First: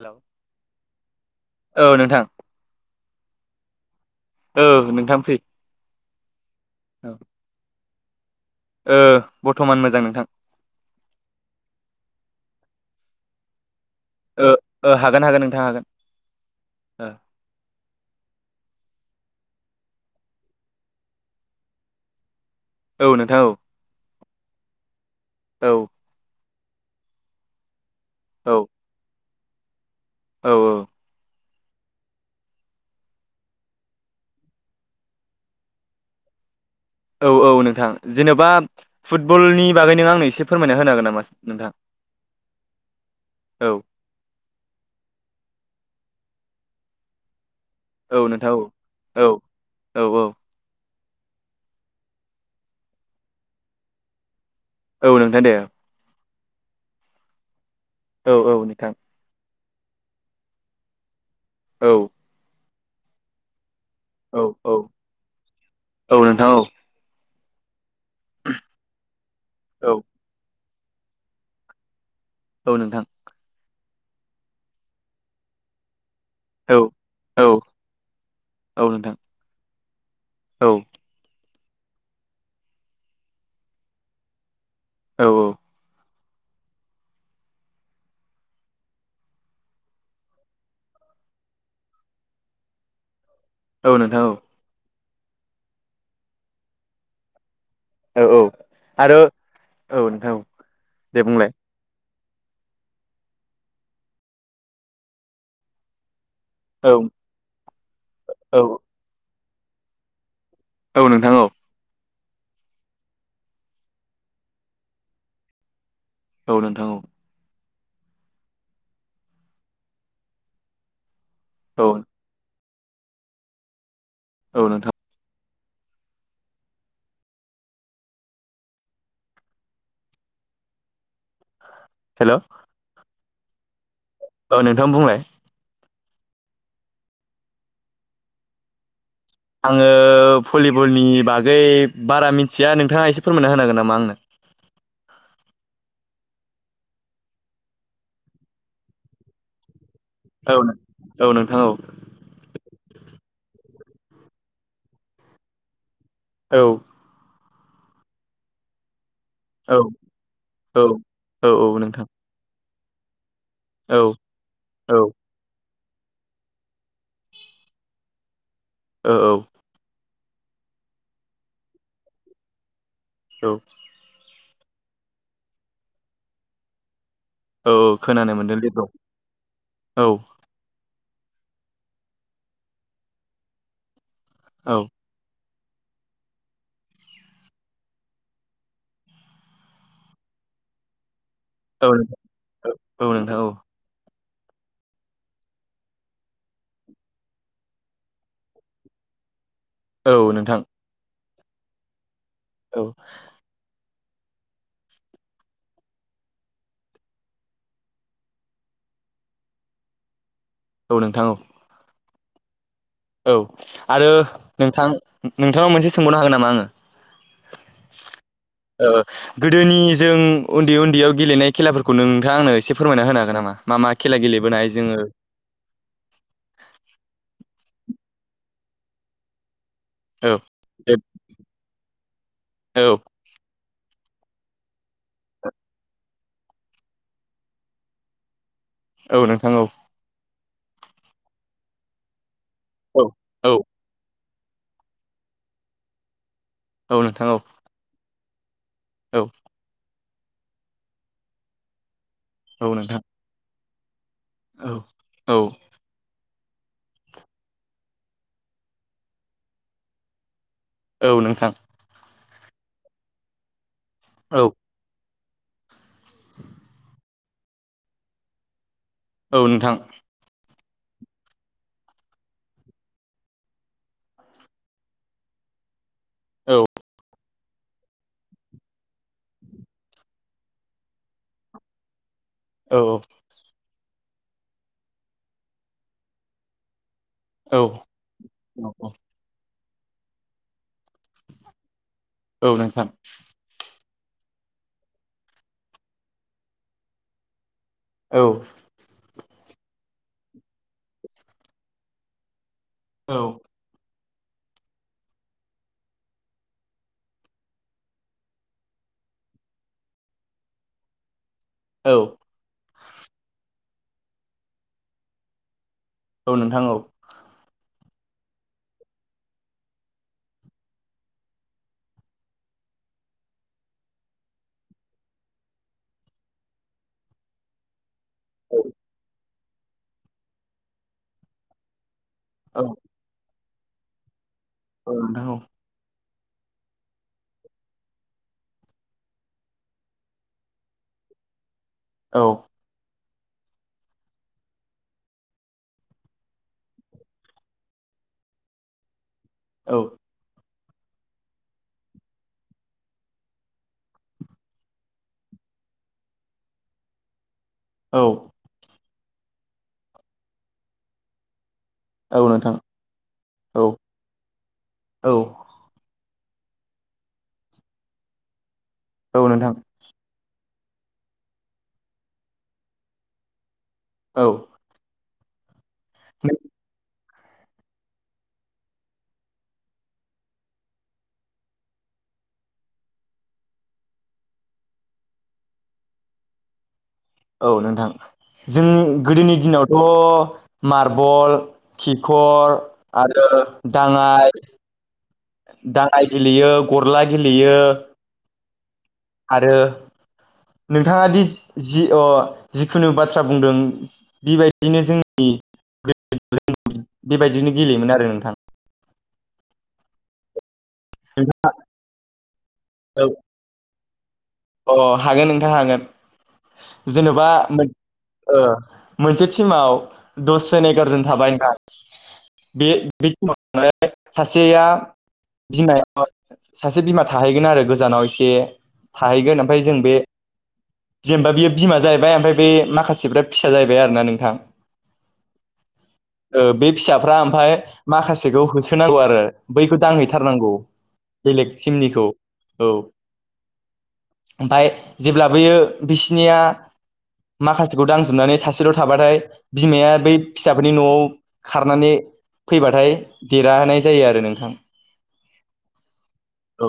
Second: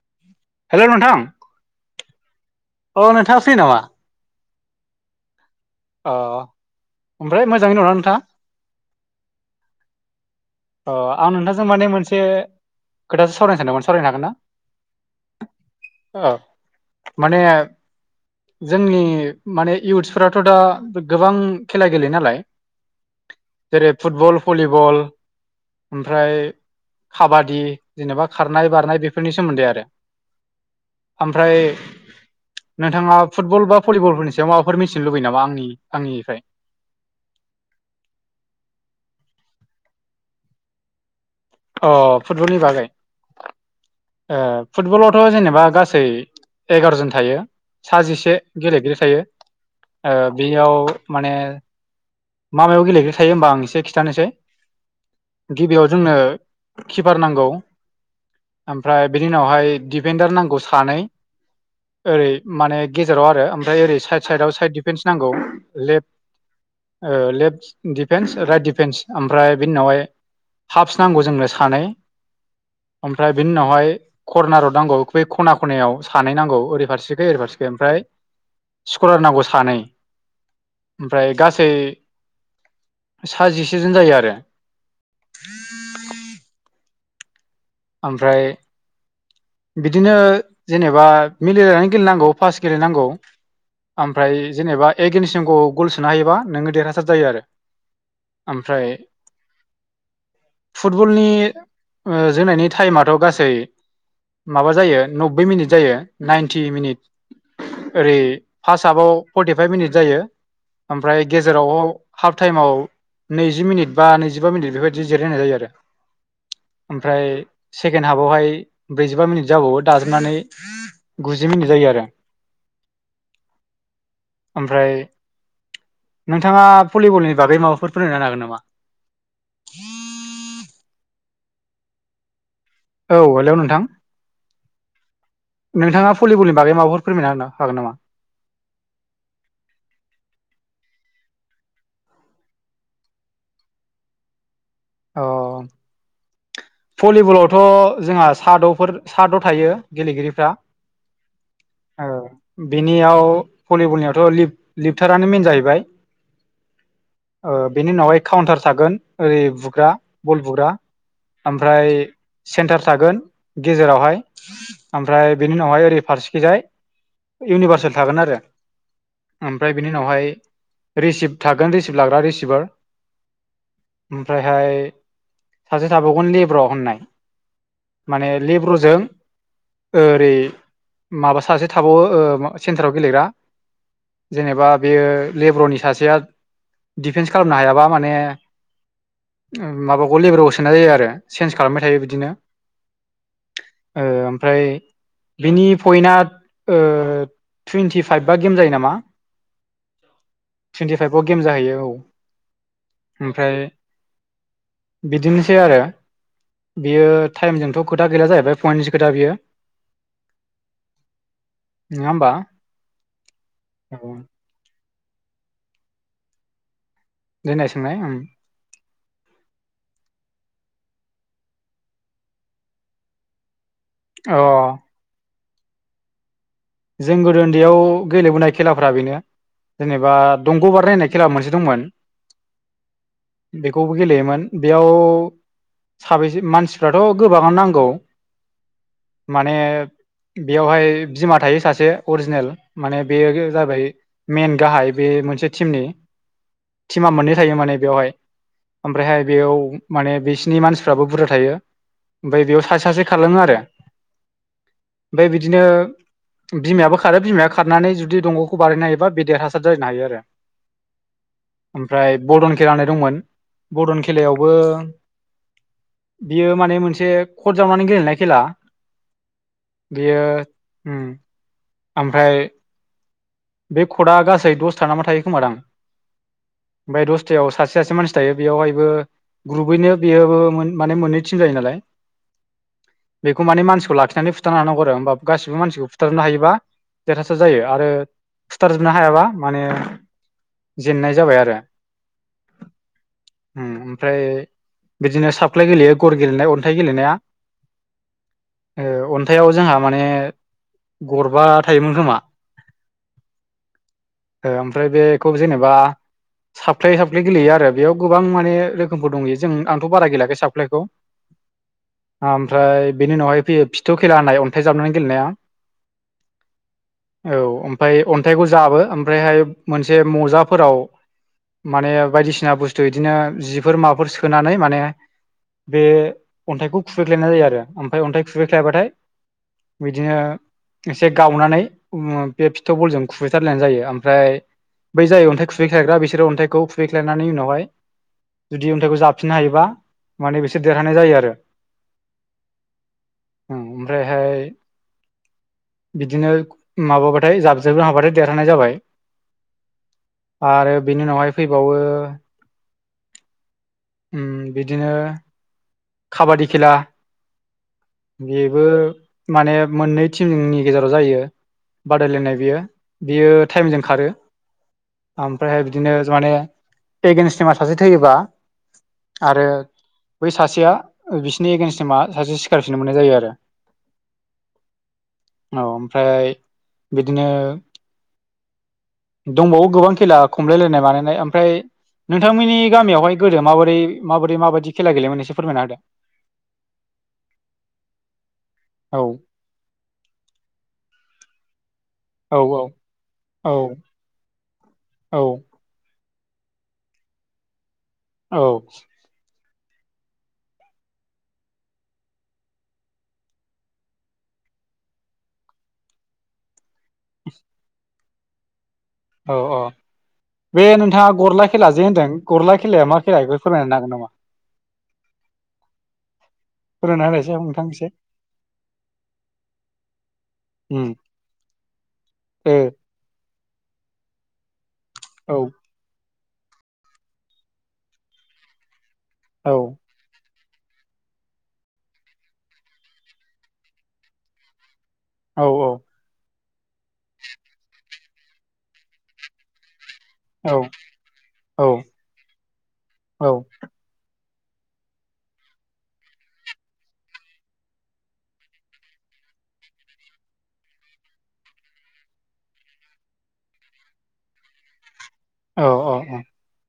Hello hello नोंथां औ नोंथां अ नोंथांआ फिनामा? औ नोंथां फ्रि अ औ ओमफ्राय मोजाङै दङ ना नोंथाङा? ओ बर्थमान मोजां नोंथां अ आं नोंथांजों माने मोनसे खोथासो सावरायनो सानदोंमोन सावरायनो हागोन ना ओ ओ हागोन हागोन नोंथां हागोन औ माने जोंनि माने इउथ्सफोराथ' दा गोबां खेला गेलेयो नालाय औ नोंथां औ जेरै फुटबल, भलिबल औ ओमफ्राय खाबादि जेनेबा खारनाय बारनाय बेफोरनि सोमोन्दै आरो औ औ ओमफ्राय नोंथाङा फुटबल बा भलिबलफोरनि सायाव माबाफोर मिसन लुबैयो नामा आंनि आंनिफ्राय? औ औ नोंथां जेनेबा फुटबलनि बागै नों आंनो एसे फोरमायना होनो हागोन नामा? नोंथां अ फुटबलनि बागै औ फुटबलावथ' जेनेबा गासै एगार'जन थायो औ साजिसे नोंथां औ गेलेगिरि थायो औ औ औ बेयाव माने माबायाव गेलेग्रो थायो होमबा आं एसे खिन्थानोसै औ नोंथां दे गिबियाव जोंनो किपार नांगौ औ औ नोंथां ओमफ्राय बिनि उनावहाय दिडफेडार नांगौ सानै औ ओरै माने गेजेराव आरो ओमफ्राय ओरै साइद औ साइदआव साइद औ डफेन्स नांगौ लेफ्ट औ नोंथां औ ओ लेफ्ट दिफेन्स राइट डिफेन्स ओमफ्राय बिनि औ उनावहाय हाफ्स नांगौ जोंनो सानै औ नोंथां ओमफ्राय बिनि उनावहाय करर्नाराव नांगौ बे खना खनायाव सानै नांगौ औ ओरै फारसेखै ओरै औ फारसेखै ओमफ्राय औ नोंथां स्कलार नांगौ सानै औ ओमफ्राय गासै साजिसे जोन जायो आरो [inaudible] औ ओमफ्राय बिदिनो जेनेबा मिलायनानै गेलेनांगौ पास गेलेनांगौ औ नोंथां ओमफ्राय जेनेबा एकन्सिमखौ गल सोनो हायोबा नोङो देरहासार जायो आरो औ औ ओमफ्राय आरो औ नोंथां औ दे फुटबलनि बुंलाय ओ जोंनायनि टाइमाथ' गासै माबा जायो नब्बै मिनिट जायो नाइन्टि औ मिनिट ओरै औ फार्स्ट आपआव फर्टिफाइभ मिनिट जायो औ ओमफ्राय नोंथां औ गेजेराव हाफ टाइमाव नैजि मिनिट बा नैजिबा मिनिट बेफोरबायदि जिरायनाय जायो आरो औ नोंथां औ ओमफ्राय सेकेणड हाफावहाय ब्रैजिबा मिनिट जाबावो दाजाबनानै गुजि मिनिट औ जायो आरो औ ओमफ्राय नोंथां नोंथाङा भलिबलनि बागै माबाफोर फोरोंनो हागोन नामा? [unintelligible] हेल' औ हेलौ नोंथां औ नोंथां बुंलाय नोंथाङा भलिबलनि बागै माबर फोरमायना हागोन नामा आङो भलिबलनि बागै बारा मिथिया नोंथाङा एसे फोरमायना होनांगोन नामा आंनो औ भलिबलावथ' जोंहा साद'फोर साद' थायो गेलेगिरिफ्रा औ औ नोंथां औ बिनियाव भलिबलनियावथ' लिपथारानो मेन जाहैबाय औ ओ बेनि उनावहाय काउन्टार थागोन ओरै औ ग्ररा बलबुग्रा औ औ औ ओमफ्राय नोंथां सेन्तार थागोन औ गेजेरावहाय औ ओमफ्राय बेनि उनावहाय सागोन गेजेरावहाय ओमफ्राय बेनि उनावहाय फारसेखिजाय इउनिभार्सेल थागोन आरो औ ओमफ्राय बिनि उनावहाय रिसिभ थागोन रिसिभर लाग्रा रिसिभार औ ओमफ्रायहाय सासे थाबावगोन लेब्र' होननाय औ माने खोनानो मोनदों लेब्रौ लेब्र'जों औ ओरै माबा सासे थाबावो सेन्टाराव गेलेग्रा जेनेबा औ बेयो लेब्र'नि सासेया दिफेन्स खालामनो हायाबा माने माबाखौ लेब्राव सोनाय जायो आरो चेन्ज खालामबाय औ थायो बिदिनो औ नोंथां ओमफ्राय बिनि पइन्टआ ओ टुइन्टि फाइभ बा गेम जायो नामा औ नोंथां ब बाव गेम जाहैयो औ औ ओमफ्राय बिदिनोसै आरो बियो टाइमजोंथ खोथा गैला जाहैबाय पइन्टनि सो खोथा बियो औ नोंथां औ नङा होम्बा औ आरो नोंथां नोंथाङनाव मोनसे सोंबरनो हागोन नामा आङो देनाय सोंनाय गोदोनि जों उन्दै उन्दैयाव गेलेनाय खेलाफोरखौ नोंथाङा आंनो एसे फोरमायना होनो हागोन नामा? मा मा खेला अ गेलेबोनाय जोङो दैयाव गेलेबोनाय खेलाफोरा बेनो जेनेबा औ दंग' बार दे नायनाय खेला मोनसे दंमोन औ बेखौबो गेलेयोमोन बेयाव साबैसे मानसिफ्राथ' गोबाङानो नांगौ औ नोंथां माने औ बेयावहाय बिमा थायो सासे अरिजिनेल माने औ बेयो औ जाबाय मइेन गाहाय बे मोनसे टिमनि औ टिमा नोंथां औ मोननै थायो माने बेवहाय औ ओमफ्रायहाय बेयाव माने बिसिनि मानसिफ्राबो बुरजा थायो ओमफ्राय बेयाव औ सासे नोंथां सासे खारलाङो आरो औ ओमफ्राय औ बिदिनो बिमायाबो खारो बिमाया खारनानै जुदि दंग'खौ बारहैनो हायोबा बे देरहासार जनो हायो आरो औ नोंथां बडन खेला होननाय दंमोन बडन औ खेलायावबो बियो माने मोनसे कट जावनानै गेलेनाय खेला औ नोंथां बियो ओमफ्राय बे खदआ गासै दसथा नामा थायो खोमा दां औ ओमफ्राय दस खुताव सासे सासे मानसि थायो बेयावहायबो ग्रुबैनो बेयोबो मोन माने मोननै टिम जायो नालाय बेखौ माने मानसिखौ लाखिनानै फुथारनो हानांगौ आरो होमबा गासिबो मानसिखौ बुथारनो हायोबा देरहासार औ जायो आरो सुथारजोबनो हायाबा माने जेननाय जाबाय आरो औ नोंथां उम ओमफ्राय बिदिनो साफ्लाय गेलेयो गर गेलेनाय अन्थाइ गेलेनाया औ औ अन्थायाइाव जोंहा माने गरबा थायोमोन खोमा औ ओमफ्राय बेखौ जेनेबा साफ्लाय साफ्ले गेलेयो आरो बेयाव गोबां माने रोखोमफोर दं जों आंथ' बारा गेलेयाखै साफ्लायखौ ओमफ्राय बेनि उनावहाय फैयो फिथु खेला होनाय अन्थाइ जाबनानै गेलेनाया औ नोंथां औ औ ओमफ्राय अन्थाइखौ जाबो ओमफ्रायहाय मोनसे मजाफोराव माने बायदिसिना बुस्थु बिदिनो जिफोर माबाफोर सोनानै माने बे अन्थाइखौ खुबैग्लायनाय जायो आरो । फाय अन्थाइ औ खुबैख्लायबाथाय बिदिनो एसे गावनानै बे औ फिथोव बलजजों खुबैथारलायनाय जायो ओमफ्राय औ बै नोंथां जायै अन्थाइ औ खुबैथारायग्रा बे खिर अन्थाइखौ खुबफैख्लायनानै उनावहाय जुदि अन्थाइखौ जाफिननो हायोबा माने बिसोर देरहानाय जायो आरो। औ। ओं ओमफ्रायहाय। बिदिनो माबाबाथाय जाबजोबनो हाबाथाय देरहानाय जाबाय। औ। आरो बेनि उनावहाय फैबावो उम बिदिनो खाबादि खेला औ बेबो। माने मोननै टिमनि गेजेराव जायो। औ बादायलायनाय नोंथां बियो बियो औ टाइमजों खारो औ ओमफ्रायहाय बिदिनो माने एगेन्स थिमा सासे थैयोबा। औ आरो नोंथां। बै सासेया बिसोरनि एगेन्स्टनि मा सासे सिखारफिननो मोननाय जायो आरो। औ। औ ओमफ्राय बिदिनो दंबावो गोबां खेला खमलायलायनाय मालायनाय ओमफ्राय नोंथांमोननि गामियावहाय गोदो माबोरै माबोरै माबायदि खेला गेलेयोमोन एसे फोरमायना होदो। औ नोंथां जोंनि होदो गोदोनि दिनावथ' मार्बल। औ खिखर आरो औ दाङाय औ दा माइ गेलेयो गरला गेलेयो। औ। आरो नोंथाङा दि जि अ जिखुनु बाथ्रा बुंदों बिबायदिनो जोंनि [unintelligible] बेबायदिनो गेलेयोमोन आरो नोंथां। औ औ। बे नोंथाङा गरला खेला जे होनदों गरला खेलाया मा खेला बेखौ फोरमायनो नागोन नामा? अ हागोन नोंथां हागोन। फोरमायना होलाय जेन'बा एसे नोंथां एसे । ओ मोनसे टिमाव दसजोन उम एगार'जन थाबाय नोंथां। बे बे समावनो सासेया ओ बिमाया सासे बिमा थाहैगोन आरो गोजानाव एसे थाहैगोन औ ओमफ्राय जों बे जेनेबा बियो बिमा जाहैबाय ओमफ्राय बे माखासेफ्रा फिसा जाहैबाय आरोना नोंथां। औ औ। ओ बे फिसाफ्रा ओमफफ्राय माखासेखौ होसोनांगौ आरो बैखौ दांहै थाथारनांगौ औ बेलेग औ टिमनिखौ औ। औ ओमफ्राय जेब्लाबोयो बिसिनिया माखासेखौ दांजोबनानै सासेल' थाबाथाय बिमाया बै फिसाफोरनि न'आव खारनानै फैबाथाय देरहाहोनाय जायो आरो नोंथां। औ औ औ। औ।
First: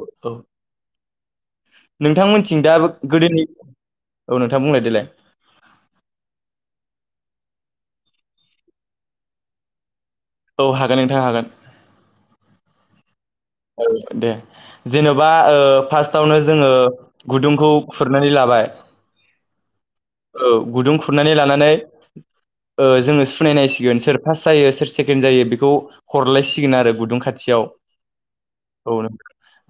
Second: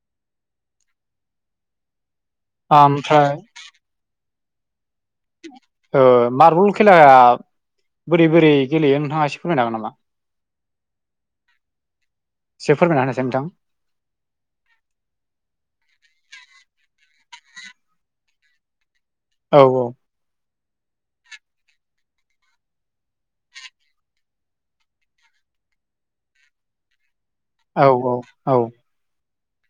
नोंथांमोनथिं दा ओमफ्राय गोदोनि औ नोंथां बुंलाय देलाय। ओ मारबल खेलाया। बोरै बोरै गेलेयो नोंथाङा एसे फोरमायनो हागोन नामा? औ हागोन नोंथाङा हागोन। एसे फोरमायन होनायसाय नोंथां। औ दे जेनेबा ओ फार्स्टआवनो जोङो गुदुंखौ खुरनानै लाबाय। [unintelligible] औ औ औ गुदुं खुरनानै लानानै जोङो सुनायसिगोन सोर फार्स्ट जायो सोर सेकेणड जायो बेखौ हरलायसिगोन आरो गुदुं खाथि औ औ औ न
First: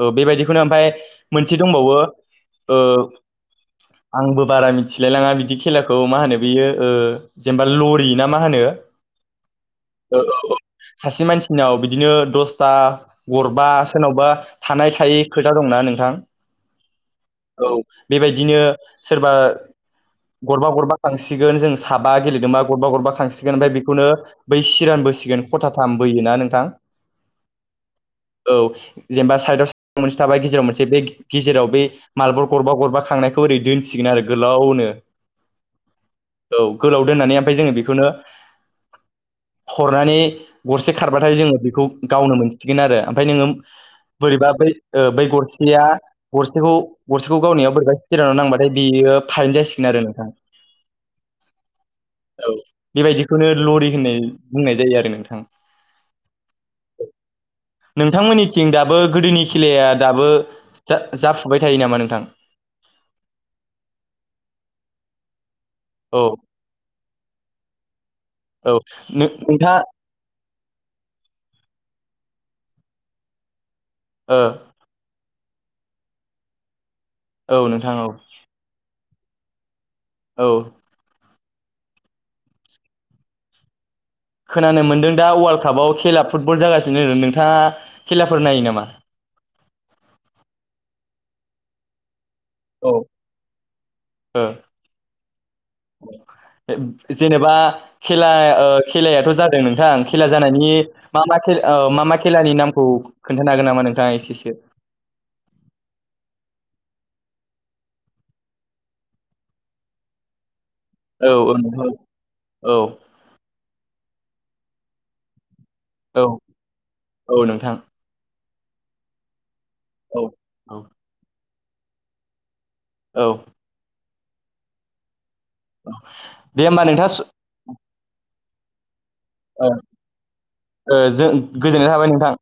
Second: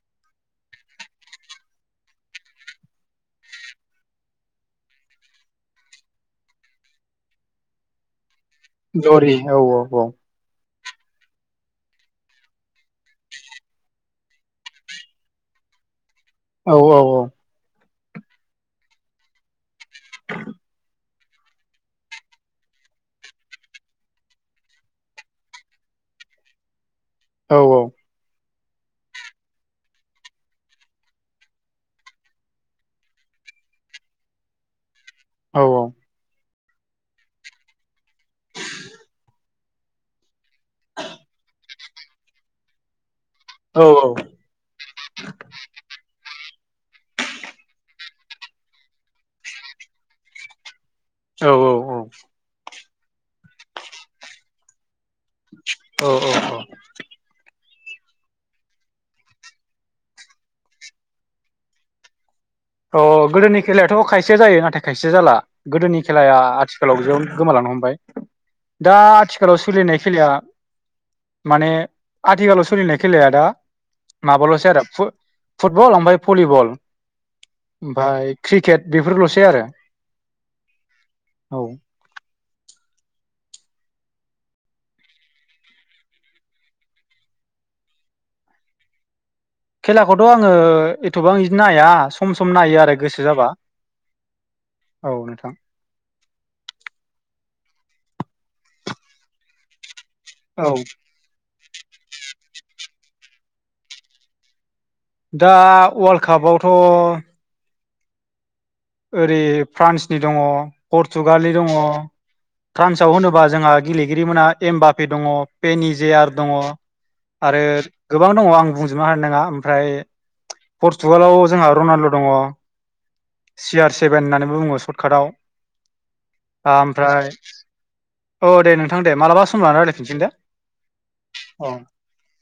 औ बेबायदिखौनो ओमफाय मोनसे दंबावो ओ आंबो बारा मिथिलायलाङा बिदि खेलाखौ मा होनो बियो ओ जेनेबा लरि ना मा मा होनो ओ औ औ सासे मानसिनाव बिदिनो दसथा गर बा सोरनावबा थानाय थायि खोथा दंना नोंथां। औ औ औ औ बेबायदिनो सोरबा गरबा गरबा खांसिगोन जों साबा गेलेदोंबा गरबा गरबा खांसिगोन ओमफ्राय बेखौनो बै सिरानबोसिगोन खथाथाम बोयोना नोंथां? औ औ औ जेनेबा साइडआव मोनसे थाबाय गेजेराव मोनसे बे गेजेराव बे मार्बल गरबा गरबा खांनायखौ बेखौ ओरै दोनसिगोन आरो गोलावनो। औ औ औ गोलाव दोननानै ओमफाय जोङो बेखौनो [inaudible] हरनानै गरसे खारबाथाय जोङो बेखौ गावनो मोनसिगोन आरो। ओमफाय नोङो औ बोरैबा बै बै गरसेया गरसेखौ गरसेखौ गावनियाव बोरैबा सिरावनानै नांबाथाय बेयो फाइन जासिगोन आरो नोंथाङा। औ औ औ बेबायदिखौनो लरि होननाय बुंनाय जायो आरो नोंथां। औ औ औ नोंथांमोननिथिं दाबो गोदोनि खेलाया दाबो जा-जाफुबाय थायो नामा नोंथां? अ गोदोनि खेलायाथ' खायसे जायो नाथाय खायसे जाला। गोदोनि औ खेलाया आथिखालाव जोब गोमालांनो हमबाय। औ दा आथिखालाव नोंथाङा सोलिनाय खेलाया माने आथिखालाव सोलिनाय खेलाया दा ओ माबाल'सै आरो फुटबल ओमफ्राय भलिबल। औ नोंथां औ ओमफाय क्रिकेट बेफोरल'सै आरो‌। औ औ खोनानो मोन्दों दा वाल्ड कापआव खेला फुटबल जागासिनो नोंथाङा खेलाफोर नायो नामा? खेलाखौथ' आङो एथ'बां इदि नाया सम सम नायो औ आरो गोसो जाबा। ओ औ नोंथां जेनेबा खेला खेलायाथ' जादों नोंथां खेला जानायनि औ मा मा खे ओ मा मा खेलानि नामखौ खोन्थानो हागोन नामा नोंथाङा एसेसो? दा वर्ल्डकपावथ' ओरै फ्रान्सनि दङ औ पर्तुगालनि औ दङ नोंथां औ फ्रान्सआव होनोबा जोंहा गेलेगिरि मोनहा एम बाप्पे दङ। औ पेनिजेयार दङ औ आरो नोंथां गोबां दङ आं बुंजोबनो हानाय नोङा ओमफ्राय औ औ पर्तुगालाव जोंहा रनाल्द' दङ औ सि आर सेभेन होननानैबो बुङो सर्ट काटाव। दे होमबा नोंथां स औ दे नोंथां दे मालाबा सम लाना रायज्लायफिनसिगोन दे। ओ जों औ गोजोननाय थाबाय नोंथां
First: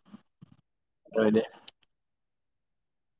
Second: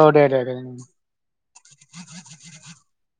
औ दे दे दे। ओ दे। [inaudible]